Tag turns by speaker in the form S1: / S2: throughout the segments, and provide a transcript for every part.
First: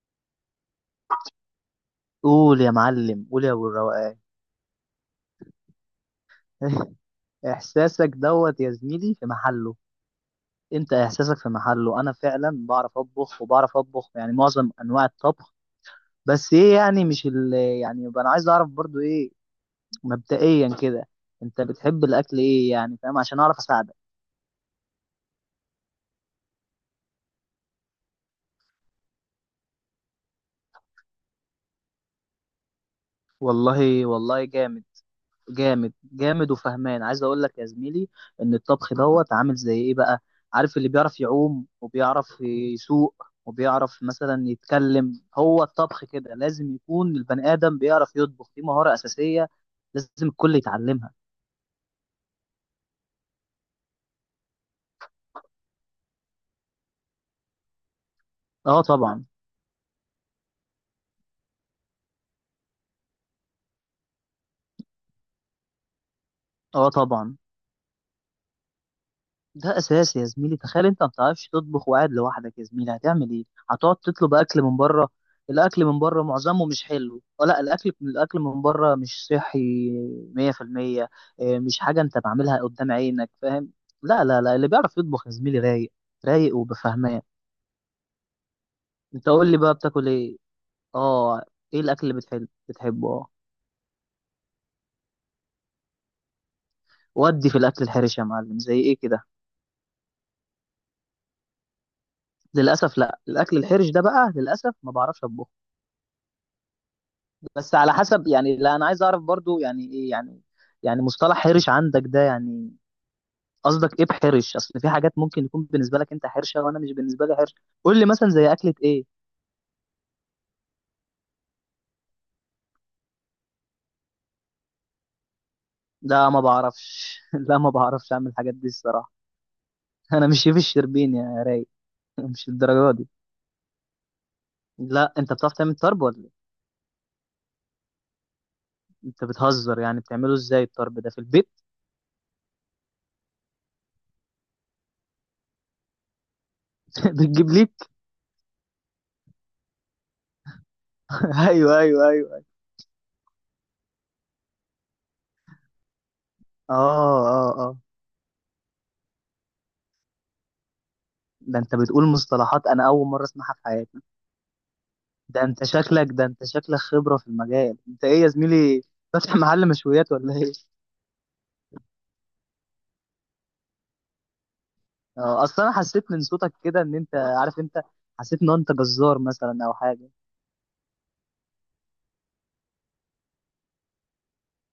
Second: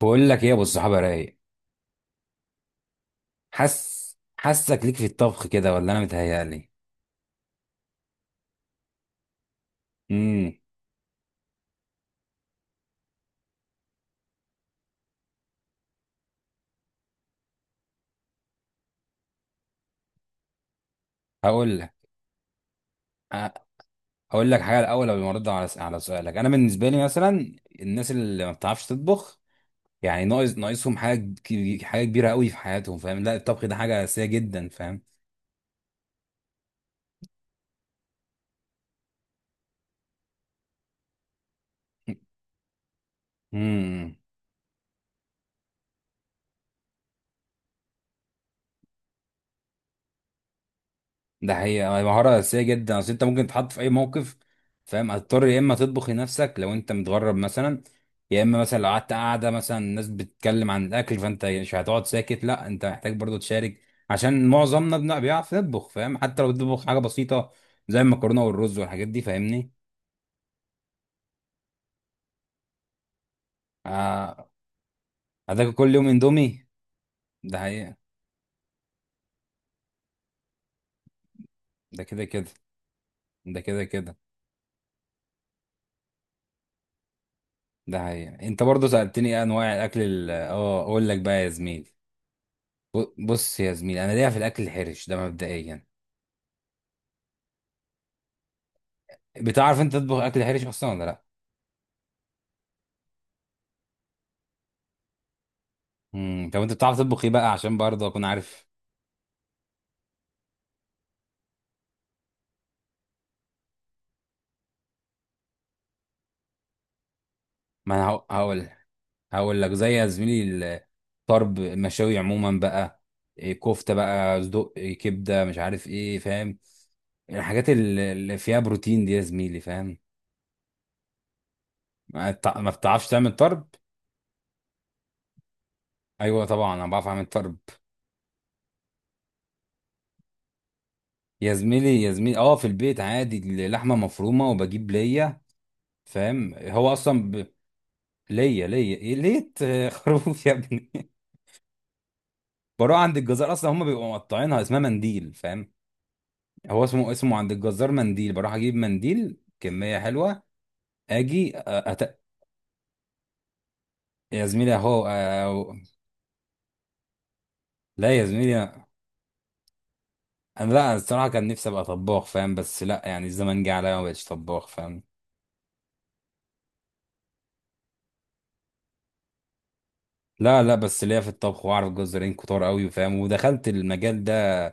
S1: بقول لك ايه يا ابو الصحابه؟ رايق؟
S2: قول يا معلم، قول يا ابو
S1: حس
S2: الروقان.
S1: حاسك ليك في الطبخ كده ولا انا متهيألي؟
S2: احساسك دوت يا زميلي في محله.
S1: امم
S2: انت احساسك في محله، انا فعلا بعرف اطبخ وبعرف اطبخ، معظم انواع الطبخ. بس ايه، يعني مش ال يبقى انا عايز اعرف برضو ايه. مبدئيا كده، انت
S1: هقول لك.
S2: بتحب الاكل ايه يعني، فاهم؟ عشان
S1: أ-
S2: اعرف اساعدك.
S1: هقول لك حاجه الاول قبل ما ارد على على سؤالك. انا بالنسبه لي مثلا الناس اللي ما بتعرفش تطبخ، يعني ناقصهم حاجه حاجه كبيره قوي في حياتهم، فاهم؟ لا، الطبخ ده حاجه
S2: والله
S1: اساسيه
S2: والله
S1: جدا،
S2: جامد،
S1: فاهم؟
S2: جامد جامد وفهمان. عايز اقول لك يا زميلي ان الطبخ دوت عامل زي ايه بقى؟ عارف اللي بيعرف يعوم وبيعرف يسوق وبيعرف
S1: امم
S2: مثلا يتكلم، هو الطبخ كده، لازم يكون البني ادم بيعرف يطبخ، دي مهارة اساسية لازم الكل يتعلمها.
S1: ده حقيقة، مهارة أساسية جدا. أصل أنت ممكن تتحط في أي موقف، فاهم، هتضطر يا إما تطبخ لنفسك لو أنت متغرب مثلا، يا إما مثلا
S2: اه
S1: لو قعدت
S2: طبعا.
S1: قاعدة، مثلا الناس بتتكلم عن الأكل فأنت مش هتقعد ساكت، لا أنت محتاج برضو تشارك. عشان معظمنا بيعرف يطبخ، فاهم، حتى لو بتطبخ
S2: اه
S1: حاجة
S2: طبعا.
S1: بسيطة زي المكرونة والرز والحاجات دي، فاهمني.
S2: ده اساسي يا زميلي، تخيل انت ما بتعرفش تطبخ وقاعد لوحدك يا زميلي، هتعمل ايه؟ هتقعد تطلب
S1: آه،
S2: اكل من بره.
S1: هتاكل
S2: الاكل
S1: كل
S2: من
S1: يوم
S2: بره
S1: إندومي.
S2: معظمه مش حلو، أو
S1: ده
S2: لا، الاكل
S1: حقيقة.
S2: من بره مش صحي. 100%. مش حاجه
S1: ده
S2: انت
S1: كده كده.
S2: بعملها قدام عينك،
S1: ده
S2: فاهم؟
S1: كده كده.
S2: لا لا لا، اللي بيعرف يطبخ يا زميلي رايق، رايق وبفهمان.
S1: ده حقيقة. أنت برضو سألتني
S2: انت
S1: إيه
S2: قول لي
S1: أنواع
S2: بقى،
S1: الأكل،
S2: بتاكل
S1: ال-
S2: ايه؟
S1: أه أقول لك بقى
S2: اه،
S1: يا
S2: ايه
S1: زميلي.
S2: الاكل اللي بتحبه؟ اه،
S1: بص يا زميلي، انا ليا في الاكل الحرش ده مبدئيا.
S2: ودي في الاكل الحرش يا معلم، زي ايه كده؟
S1: بتعرف انت تطبخ اكل حرش اصلا ولا لا؟
S2: للاسف لا، الاكل الحرش ده بقى للاسف ما بعرفش اطبخه.
S1: طب انت بتعرف تطبخ ايه بقى
S2: بس
S1: عشان
S2: على
S1: برضه اكون
S2: حسب، يعني
S1: عارف.
S2: لا انا عايز اعرف برضو يعني ايه يعني، يعني مصطلح حرش عندك ده يعني، قصدك ايه بحرش؟ اصل في حاجات ممكن يكون بالنسبه لك انت حرشه وانا مش بالنسبه لي حرش.
S1: ما
S2: قول لي
S1: انا هق-
S2: مثلا زي
S1: هقول.
S2: اكله ايه.
S1: هقول لك زي، يا زميلي، الطرب المشاوي عموما بقى، إيه، كفته بقى صدق، إيه، كبده، مش عارف ايه،
S2: لا ما
S1: فاهم.
S2: بعرفش. لا
S1: الحاجات
S2: ما بعرفش اعمل
S1: اللي
S2: الحاجات
S1: فيها
S2: دي
S1: بروتين دي
S2: الصراحه.
S1: يا زميلي، فاهم.
S2: انا مش شيف الشربين يا راي. مش
S1: ما
S2: الدرجه
S1: بتعرفش
S2: دي.
S1: تعمل طرب؟
S2: لا، انت بتعرف تعمل طرب ولا إيه؟
S1: ايوه طبعا، انا بعرف اعمل طرب.
S2: انت بتهزر، يعني بتعمله ازاي الطرب ده في البيت؟
S1: يا زميلي، اه، في البيت عادي، لحمه مفرومه وبجيب ليا، فاهم. هو اصلا
S2: بتجيب ليك؟
S1: ليا إيه؟ ليه خروف يا ابني.
S2: ايوه ايوه ايوه.
S1: بروح عند الجزار، اصلا هم بيبقوا مقطعينها اسمها منديل، فاهم.
S2: اه
S1: هو اسمه
S2: اه
S1: عند
S2: اه،
S1: الجزار منديل، بروح اجيب منديل كميه حلوه. اجي أ-
S2: ده انت بتقول
S1: أت...
S2: مصطلحات انا اول مره اسمعها في حياتي.
S1: يا زميلي،
S2: ده انت شكلك، خبرة في المجال، انت
S1: لا
S2: ايه
S1: يا
S2: يا
S1: زميلي،
S2: زميلي، فاتح محل مشويات ولا ايه؟
S1: انا، لا الصراحه كان نفسي ابقى طباخ، فاهم، بس لا يعني الزمن جه عليا ما بقتش طباخ، فاهم.
S2: اه اصلا انا حسيت من صوتك كده ان انت عارف انت، حسيت ان انت جزار مثلا او حاجة.
S1: لا لا، بس ليا في الطبخ واعرف جزارين كتار قوي، فاهم، ودخلت المجال ده،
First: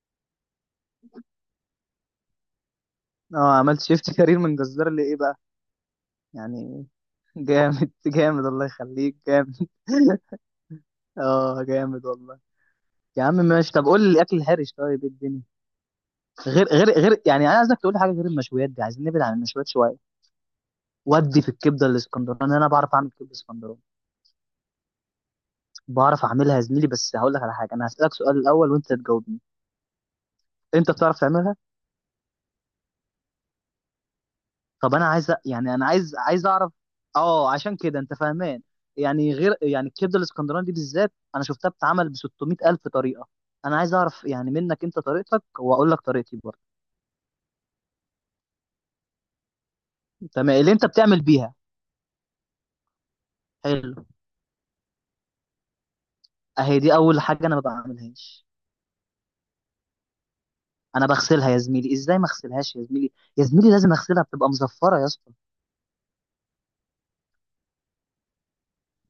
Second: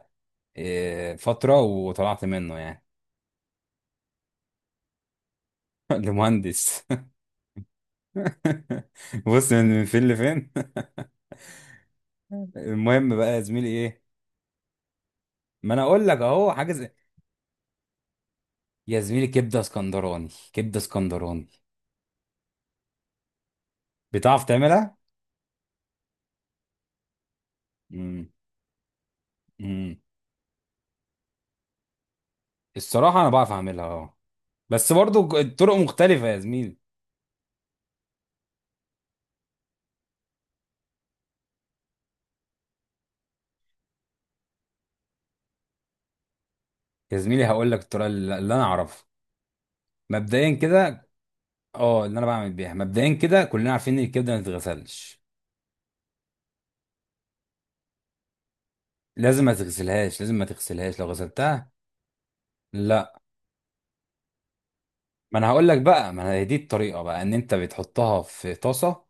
S1: إيه، فتره وطلعت منه يعني.
S2: اه، عملت شيفت كارير من جزار لايه بقى
S1: لمهندس.
S2: يعني؟ جامد جامد، الله يخليك،
S1: بص
S2: جامد.
S1: من فين لفين.
S2: اه جامد والله.
S1: المهم
S2: يا عم
S1: بقى يا زميلي،
S2: ماشي، طب قول
S1: ايه،
S2: لي الاكل الحرش، طيب ايه الدنيا؟
S1: ما انا اقول لك اهو
S2: غير
S1: حاجه زي،
S2: يعني، انا عايزك تقول لي حاجه غير المشويات دي،
S1: يا
S2: عايزين نبعد
S1: زميلي،
S2: عن
S1: كبده
S2: المشويات شويه.
S1: اسكندراني، كبده
S2: ودي
S1: اسكندراني.
S2: في الكبده الاسكندراني، انا بعرف اعمل كبده اسكندراني.
S1: بتعرف تعملها؟
S2: بعرف اعملها يا زميلي، بس هقول لك على حاجه، انا هسالك
S1: امم.
S2: سؤال الاول وانت تجاوبني.
S1: امم.
S2: انت بتعرف تعملها؟
S1: الصراحه انا بعرف اعملها، اه، بس
S2: طب انا
S1: برضو
S2: عايز
S1: الطرق
S2: انا عايز
S1: مختلفه يا
S2: اعرف،
S1: زميلي.
S2: اه عشان كده انت فاهمان، يعني غير يعني الكبده الاسكندراني دي بالذات، انا شفتها بتتعمل ب 600 الف طريقه. انا عايز اعرف يعني منك انت طريقتك، واقول لك طريقتي برضه.
S1: يا زميلي هقول لك الطريقه اللي انا اعرفها،
S2: تمام،
S1: مبدئيا
S2: اللي انت
S1: كده.
S2: بتعمل بيها.
S1: اه، اللي انا بعمل بيها مبدئيا كده، كلنا
S2: حلو،
S1: عارفين ان الكبده ما تتغسلش.
S2: اهي دي اول حاجه انا ما بعملهاش.
S1: لازم ما تغسلهاش، لازم ما تغسلهاش لو
S2: انا بغسلها يا
S1: غسلتها.
S2: زميلي، ازاي ما اغسلهاش يا زميلي؟
S1: لا،
S2: يا زميلي لازم اغسلها، بتبقى مزفره يا اسطى.
S1: ما انا هقول لك بقى ما انا هي دي الطريقه بقى، ان انت بتحطها في طاسه،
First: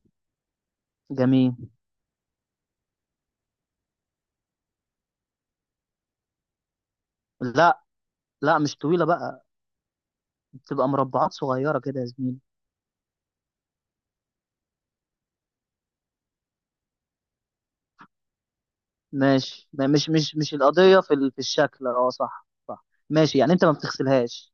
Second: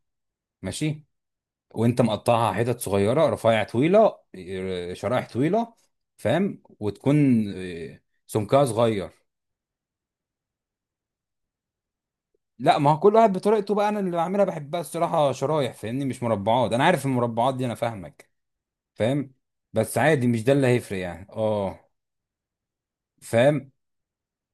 S1: ماشي،
S2: جميل.
S1: وانت مقطعها حتت صغيره، رفيع طويله، إيه، شرائح طويله، فاهم، وتكون،
S2: لا
S1: إيه،
S2: لا،
S1: سمكها
S2: مش طويله
S1: صغير.
S2: بقى، تبقى مربعات صغيرة كده يا زميلي.
S1: لا، ما هو كل واحد بطريقته بقى، انا اللي بعملها بحبها الصراحه شرايح، فاهمني، مش مربعات، انا عارف المربعات دي، انا فاهمك، فاهم،
S2: ماشي
S1: بس عادي مش ده
S2: مش
S1: اللي هيفرق
S2: القضية
S1: يعني،
S2: في
S1: اه،
S2: الشكل، اه صح صح، ماشي يعني انت
S1: فاهم.
S2: ما بتغسلهاش.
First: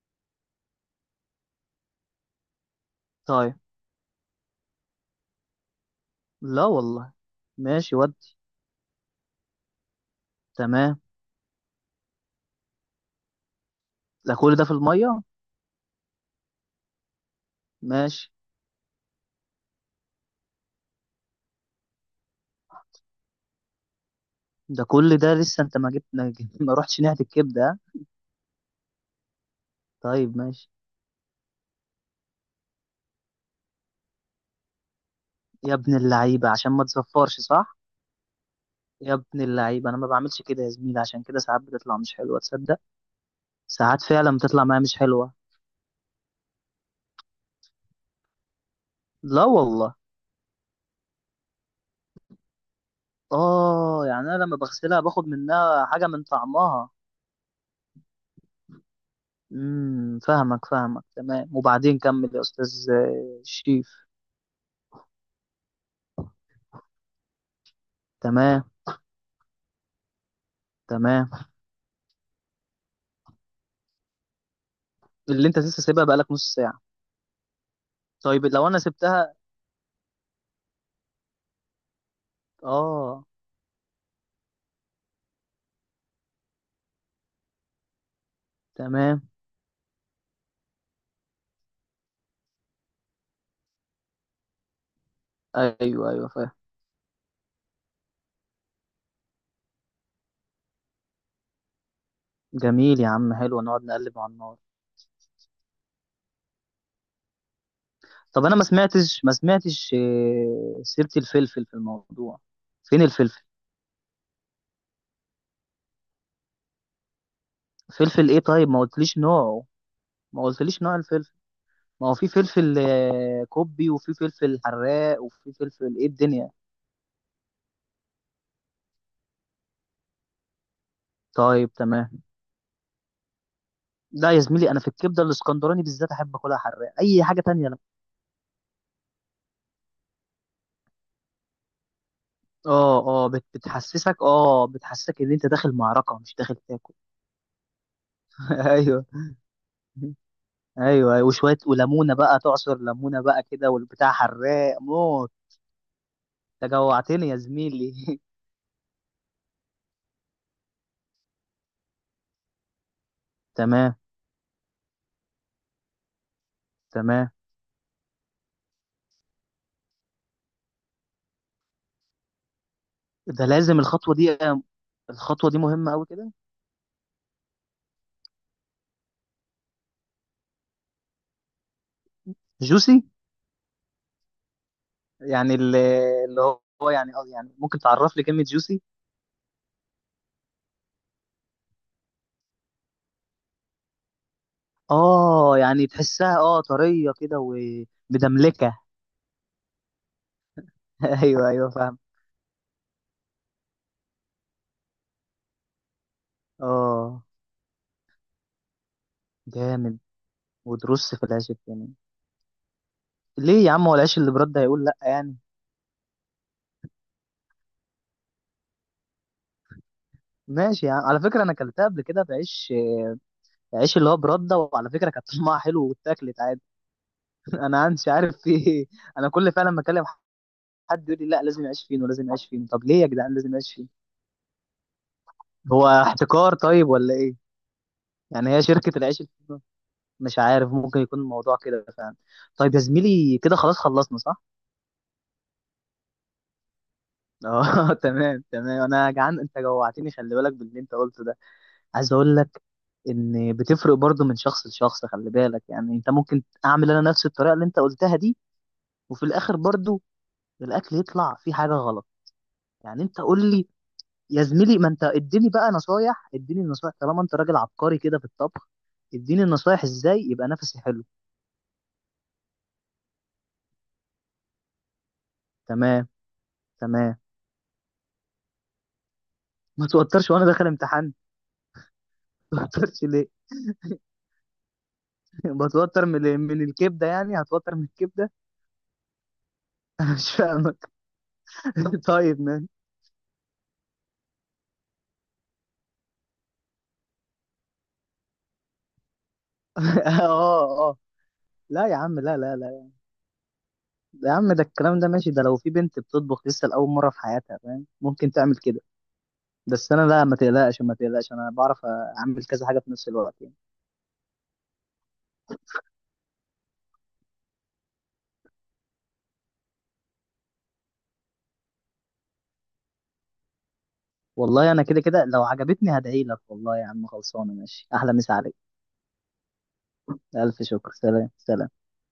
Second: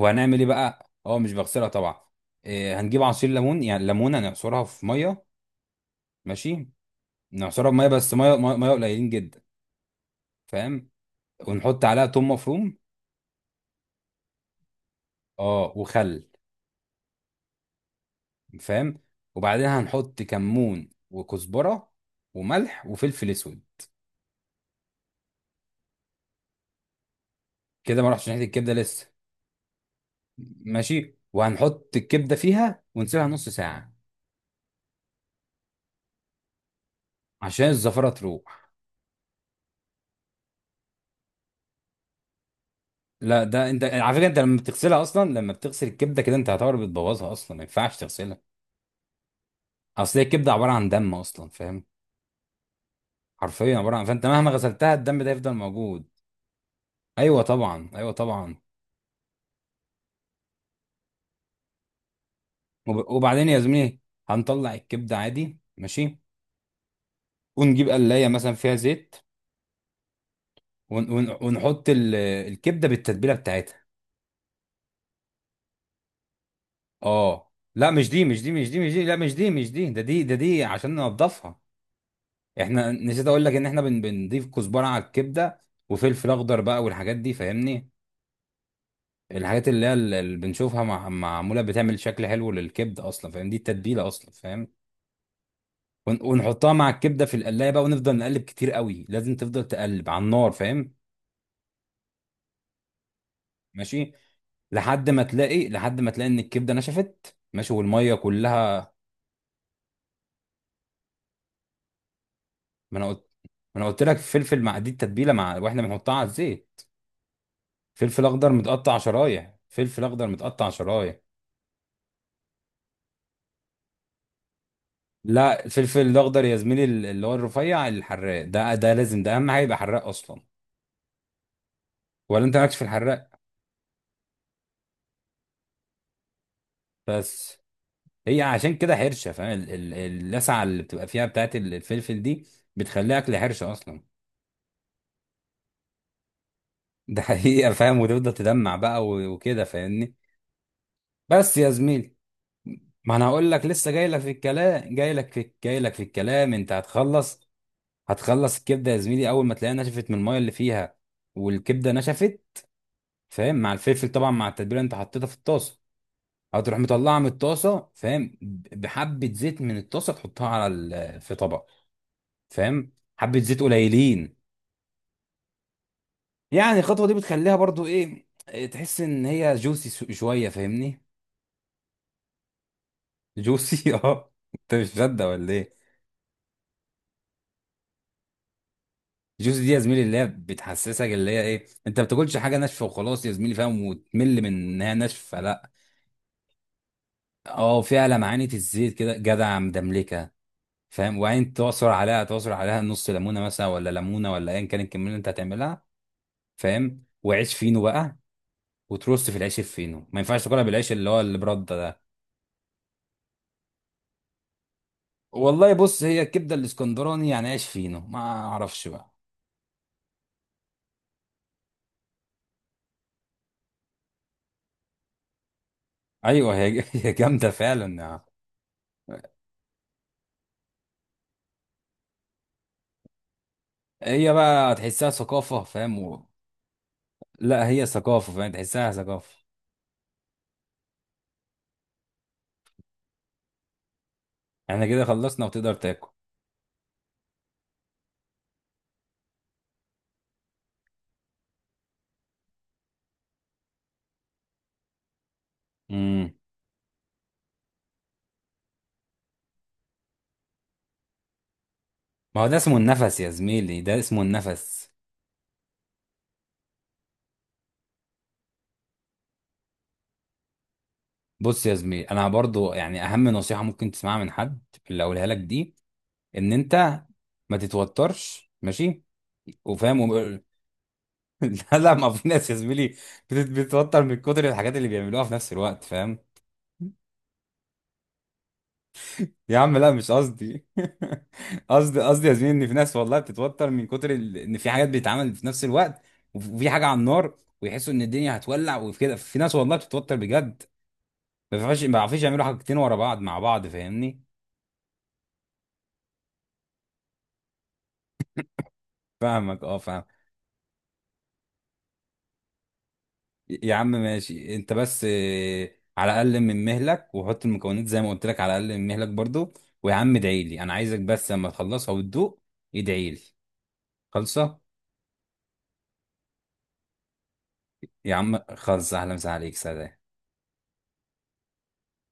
S1: وهنعمل ايه بقى؟ اه، مش بغسلها طبعا، إيه، هنجيب عصير
S2: طيب.
S1: ليمون، يعني ليمونه نعصرها في ميه،
S2: لا
S1: ماشي،
S2: والله.
S1: نعصرها بميه
S2: ماشي
S1: بس،
S2: ود،
S1: ميه مية قليلين جدا، فاهم.
S2: تمام.
S1: ونحط عليها توم مفروم،
S2: ده كل ده في المية؟
S1: اه، وخل،
S2: ماشي.
S1: فاهم، وبعدين هنحط كمون وكزبره وملح وفلفل اسود.
S2: ده كل ده لسه انت ما جبت- ما رحتش ناحية الكبدة، ها؟
S1: كده ما رحتش ناحيه الكبده لسه،
S2: طيب ماشي.
S1: ماشي، وهنحط الكبده فيها ونسيبها نص ساعه
S2: يا ابن اللعيبة، عشان ما تزفرش
S1: عشان
S2: صح؟
S1: الزفره تروح.
S2: يا ابن اللعيبة انا ما بعملش كده يا زميلي، عشان كده ساعات بتطلع مش حلوة، تصدق؟
S1: لا، ده انت
S2: ساعات
S1: على فكره،
S2: فعلا
S1: انت لما
S2: بتطلع معايا مش
S1: بتغسلها اصلا،
S2: حلوة.
S1: لما بتغسل الكبده كده انت هتعتبر بتبوظها اصلا، ما ينفعش تغسلها.
S2: لا والله.
S1: اصل هي الكبده عباره عن دم اصلا، فاهم، حرفيا عباره عن،
S2: اه يعني
S1: فانت
S2: انا
S1: مهما
S2: لما
S1: غسلتها
S2: بغسلها
S1: الدم
S2: باخد
S1: ده يفضل
S2: منها حاجة
S1: موجود.
S2: من طعمها.
S1: ايوه طبعا، ايوه طبعا.
S2: امم، فاهمك فاهمك، تمام. وبعدين كمل يا استاذ
S1: وبعدين يا
S2: شريف.
S1: زميلي هنطلع الكبده عادي، ماشي، ونجيب قلايه مثلا
S2: تمام
S1: فيها زيت. ون ون
S2: تمام.
S1: ونحط الكبده بالتتبيله بتاعتها.
S2: اللي انت لسه سايبها بقالك نص ساعه؟
S1: اه، لا مش دي، مش
S2: طيب
S1: دي،
S2: لو
S1: مش
S2: انا
S1: دي، مش دي، لا مش
S2: سبتها.
S1: دي، مش دي، ده دي، ده دي عشان ننضفها. احنا،
S2: اه.
S1: نسيت اقول لك ان احنا بنضيف كزبره على الكبده وفلفل اخضر بقى والحاجات دي، فاهمني،
S2: تمام.
S1: الحاجات اللي هي اللي بنشوفها مع معموله بتعمل شكل حلو للكبده اصلا، فاهم، دي التتبيله اصلا، فاهم.
S2: ايوه ايوه فاهم.
S1: ونحطها مع الكبده في القلايه بقى، ونفضل نقلب كتير قوي، لازم تفضل تقلب على النار، فاهم،
S2: جميل يا عم، حلو، نقعد
S1: ماشي،
S2: نقلب على النار.
S1: لحد ما تلاقي ان الكبده نشفت، ماشي، والميه
S2: طب انا
S1: كلها.
S2: ما سمعتش سيره الفلفل في الموضوع.
S1: ما
S2: فين
S1: انا قلت
S2: الفلفل؟
S1: ما انا قلت لك فلفل مع دي التتبيله، مع واحنا بنحطها على الزيت، فلفل
S2: فلفل ايه؟
S1: اخضر
S2: طيب ما
S1: متقطع
S2: قلتليش
S1: شرايح،
S2: نوعه،
S1: فلفل اخضر
S2: ما
S1: متقطع
S2: قلتليش نوع
S1: شرايح.
S2: الفلفل. ما هو في فلفل كوبي، وفي فلفل حراق، وفي
S1: لا،
S2: فلفل
S1: الفلفل
S2: ايه
S1: الاخضر
S2: الدنيا.
S1: يا زميلي، اللي هو الرفيع الحراق ده، ده لازم، ده اهم حاجه يبقى حراق اصلا.
S2: طيب تمام.
S1: ولا انت مالكش في الحراق؟
S2: لا يا زميلي، انا في الكبده الاسكندراني بالذات احب اكلها حراق، اي حاجه
S1: بس،
S2: تانية انا.
S1: هي عشان كده حرشه، فاهم، اللسعه اللي بتبقى فيها بتاعت الفلفل دي
S2: اه
S1: بتخليها
S2: اه،
S1: اكل حرشه اصلا.
S2: بتحسسك، اه بتحسسك ان انت داخل معركه مش داخل تاكل.
S1: ده حقيقه، فاهم، وتفضل تدمع
S2: ايوه
S1: بقى وكده، فاهمني.
S2: ايوه. أيوة.
S1: بس
S2: وشويه
S1: يا
S2: وليمونه
S1: زميلي
S2: بقى، تعصر
S1: ما
S2: ليمونه
S1: انا
S2: بقى
S1: هقول لك
S2: كده
S1: لسه جاي
S2: والبتاع،
S1: لك في
S2: حراق
S1: الكلام،
S2: موت.
S1: جاي لك في الكلام،
S2: انت
S1: انت
S2: جوعتني يا
S1: هتخلص.
S2: زميلي.
S1: هتخلص الكبده يا زميلي اول ما تلاقيها نشفت من الميه اللي فيها، والكبده نشفت، فاهم، مع
S2: تمام
S1: الفلفل طبعا، مع التتبيله اللي انت حطيتها في الطاسه، هتروح مطلعها من
S2: تمام.
S1: الطاسه، فاهم، بحبه زيت من الطاسه تحطها على في طبق، فاهم، حبه
S2: ده
S1: زيت
S2: لازم الخطوه دي،
S1: قليلين.
S2: الخطوه دي مهمه قوي كده؟
S1: يعني الخطوه دي بتخليها برضو إيه، تحس ان هي جوسي شويه، فاهمني.
S2: جوسي،
S1: جوسي؟ اه، انت مش مصدق ولا
S2: يعني
S1: ايه؟
S2: ال- اللي هو يعني يعني ممكن تعرف لي كلمه جوسي؟
S1: الجوز دي يا زميلي اللي هي بتحسسك، اللي هي ايه، انت ما بتاكلش حاجه ناشفه وخلاص يا زميلي، فاهم، وتمل من انها ناشفه،
S2: اه
S1: لا،
S2: يعني تحسها اه طريه كده
S1: اه، فيها لمعانه
S2: ومدملكه.
S1: الزيت كده جدع، مدملكه، فاهم،
S2: ايوه
S1: وبعدين
S2: ايوه فاهم.
S1: تعصر عليها نص ليمونه مثلا، ولا ليمونه، ولا ايا كان الكميه اللي انت هتعملها، فاهم،
S2: اه
S1: وعيش فينو بقى، وترص في العيش
S2: جامد،
S1: الفينو. ما ينفعش تاكلها بالعيش
S2: وترص في
S1: اللي
S2: العيش
S1: برده
S2: التاني؟
S1: ده.
S2: ليه يا عم، هو العيش اللي برده هيقول لا يعني؟
S1: والله بص، هي الكبده الاسكندراني يعني عيش فينو، ما اعرفش بقى.
S2: ماشي يا عم، على فكره انا اكلتها قبل كده بعيش، عيش اللي هو برده، وعلى فكره كانت طعمها حلو، واتاكلت
S1: ايوه،
S2: عادي.
S1: هي هي جامده
S2: انا مش
S1: فعلا.
S2: عارف في ايه. انا كل فعلا ما اكلم حد يقول لي لا لازم يعيش فين ولازم يعيش فين، طب ليه يا جدعان لازم يعيش فين؟
S1: هي بقى تحسها ثقافه،
S2: هو
S1: فاهم،
S2: احتكار طيب ولا ايه؟
S1: لا هي ثقافة،
S2: يعني
S1: فاهم،
S2: هي
S1: تحسها
S2: شركه العيش
S1: ثقافة.
S2: الفينو؟ مش عارف، ممكن يكون الموضوع كده فعلا. طيب يا زميلي كده خلاص خلصنا صح؟
S1: احنا كده خلصنا وتقدر تاكل.
S2: اه. تمام تمام. انا جعان، انت جوعتني. خلي بالك باللي انت قلته ده، عايز اقول لك ان بتفرق برضو من شخص لشخص. خلي بالك يعني، انت
S1: امم
S2: ممكن اعمل انا نفس الطريقه اللي انت قلتها دي، وفي الاخر برضو الاكل يطلع فيه حاجه غلط.
S1: ما هو ده اسمه
S2: يعني
S1: النفس
S2: انت
S1: يا
S2: قول لي
S1: زميلي، ده اسمه
S2: يا زميلي، ما
S1: النفس.
S2: انت اديني بقى نصايح، اديني نصايح طالما انت راجل عبقري كده في الطبخ، اديني النصايح ازاي يبقى نفسي حلو.
S1: بص يا زميلي، انا برضو يعني اهم نصيحة ممكن تسمعها من حد اللي اقولها لك دي،
S2: تمام.
S1: ان انت
S2: تمام.
S1: ما تتوترش، ماشي،
S2: ما
S1: وفاهم
S2: توترش وانا داخل امتحان؟
S1: لا لا، ما، في ناس يا
S2: ما
S1: زميلي
S2: توترش ليه؟
S1: بتتوتر من كتر الحاجات اللي بيعملوها في نفس الوقت،
S2: بتوتر
S1: فاهم.
S2: من من الكبده؟ يعني هتوتر من الكبده؟
S1: يا عم لا مش
S2: انا مش
S1: قصدي.
S2: فاهم.
S1: قصدي يا
S2: طيب
S1: زميلي ان
S2: ماشي.
S1: في ناس والله بتتوتر من كتر ان في حاجات بيتعمل في نفس الوقت، وفي حاجه على النار، ويحسوا ان الدنيا هتولع وكده، في ناس والله
S2: اه
S1: بتتوتر بجد.
S2: اه. لا
S1: ما
S2: يا عم،
S1: بيعرفوش
S2: لا
S1: يعملوا
S2: لا
S1: حاجتين
S2: لا،
S1: ورا بعض مع بعض، فاهمني.
S2: يا عم ده الكلام ده ماشي، ده لو في بنت بتطبخ لسه لأول مرة في حياتها فاهم، ممكن تعمل كده.
S1: فاهمك، اه،
S2: بس
S1: فاهم.
S2: انا لا، ما تقلقش ما تقلقش، انا بعرف اعمل كذا حاجة في نفس الوقت يعني.
S1: يا عم ماشي، انت بس، على الاقل من مهلك وحط المكونات زي ما قلت لك، على الاقل من مهلك برضو. ويا عم ادعي لي، انا عايزك بس لما تخلصها وتدوق، ادعي لي، خلصه.
S2: والله انا كده كده لو عجبتني هدعي لك، والله يا عم خلصانة، ماشي، احلى
S1: يا
S2: مسا
S1: عم
S2: عليك.
S1: خلص، اهلا وسهلا عليك، سلام.
S2: الف شكر، سلام سلام.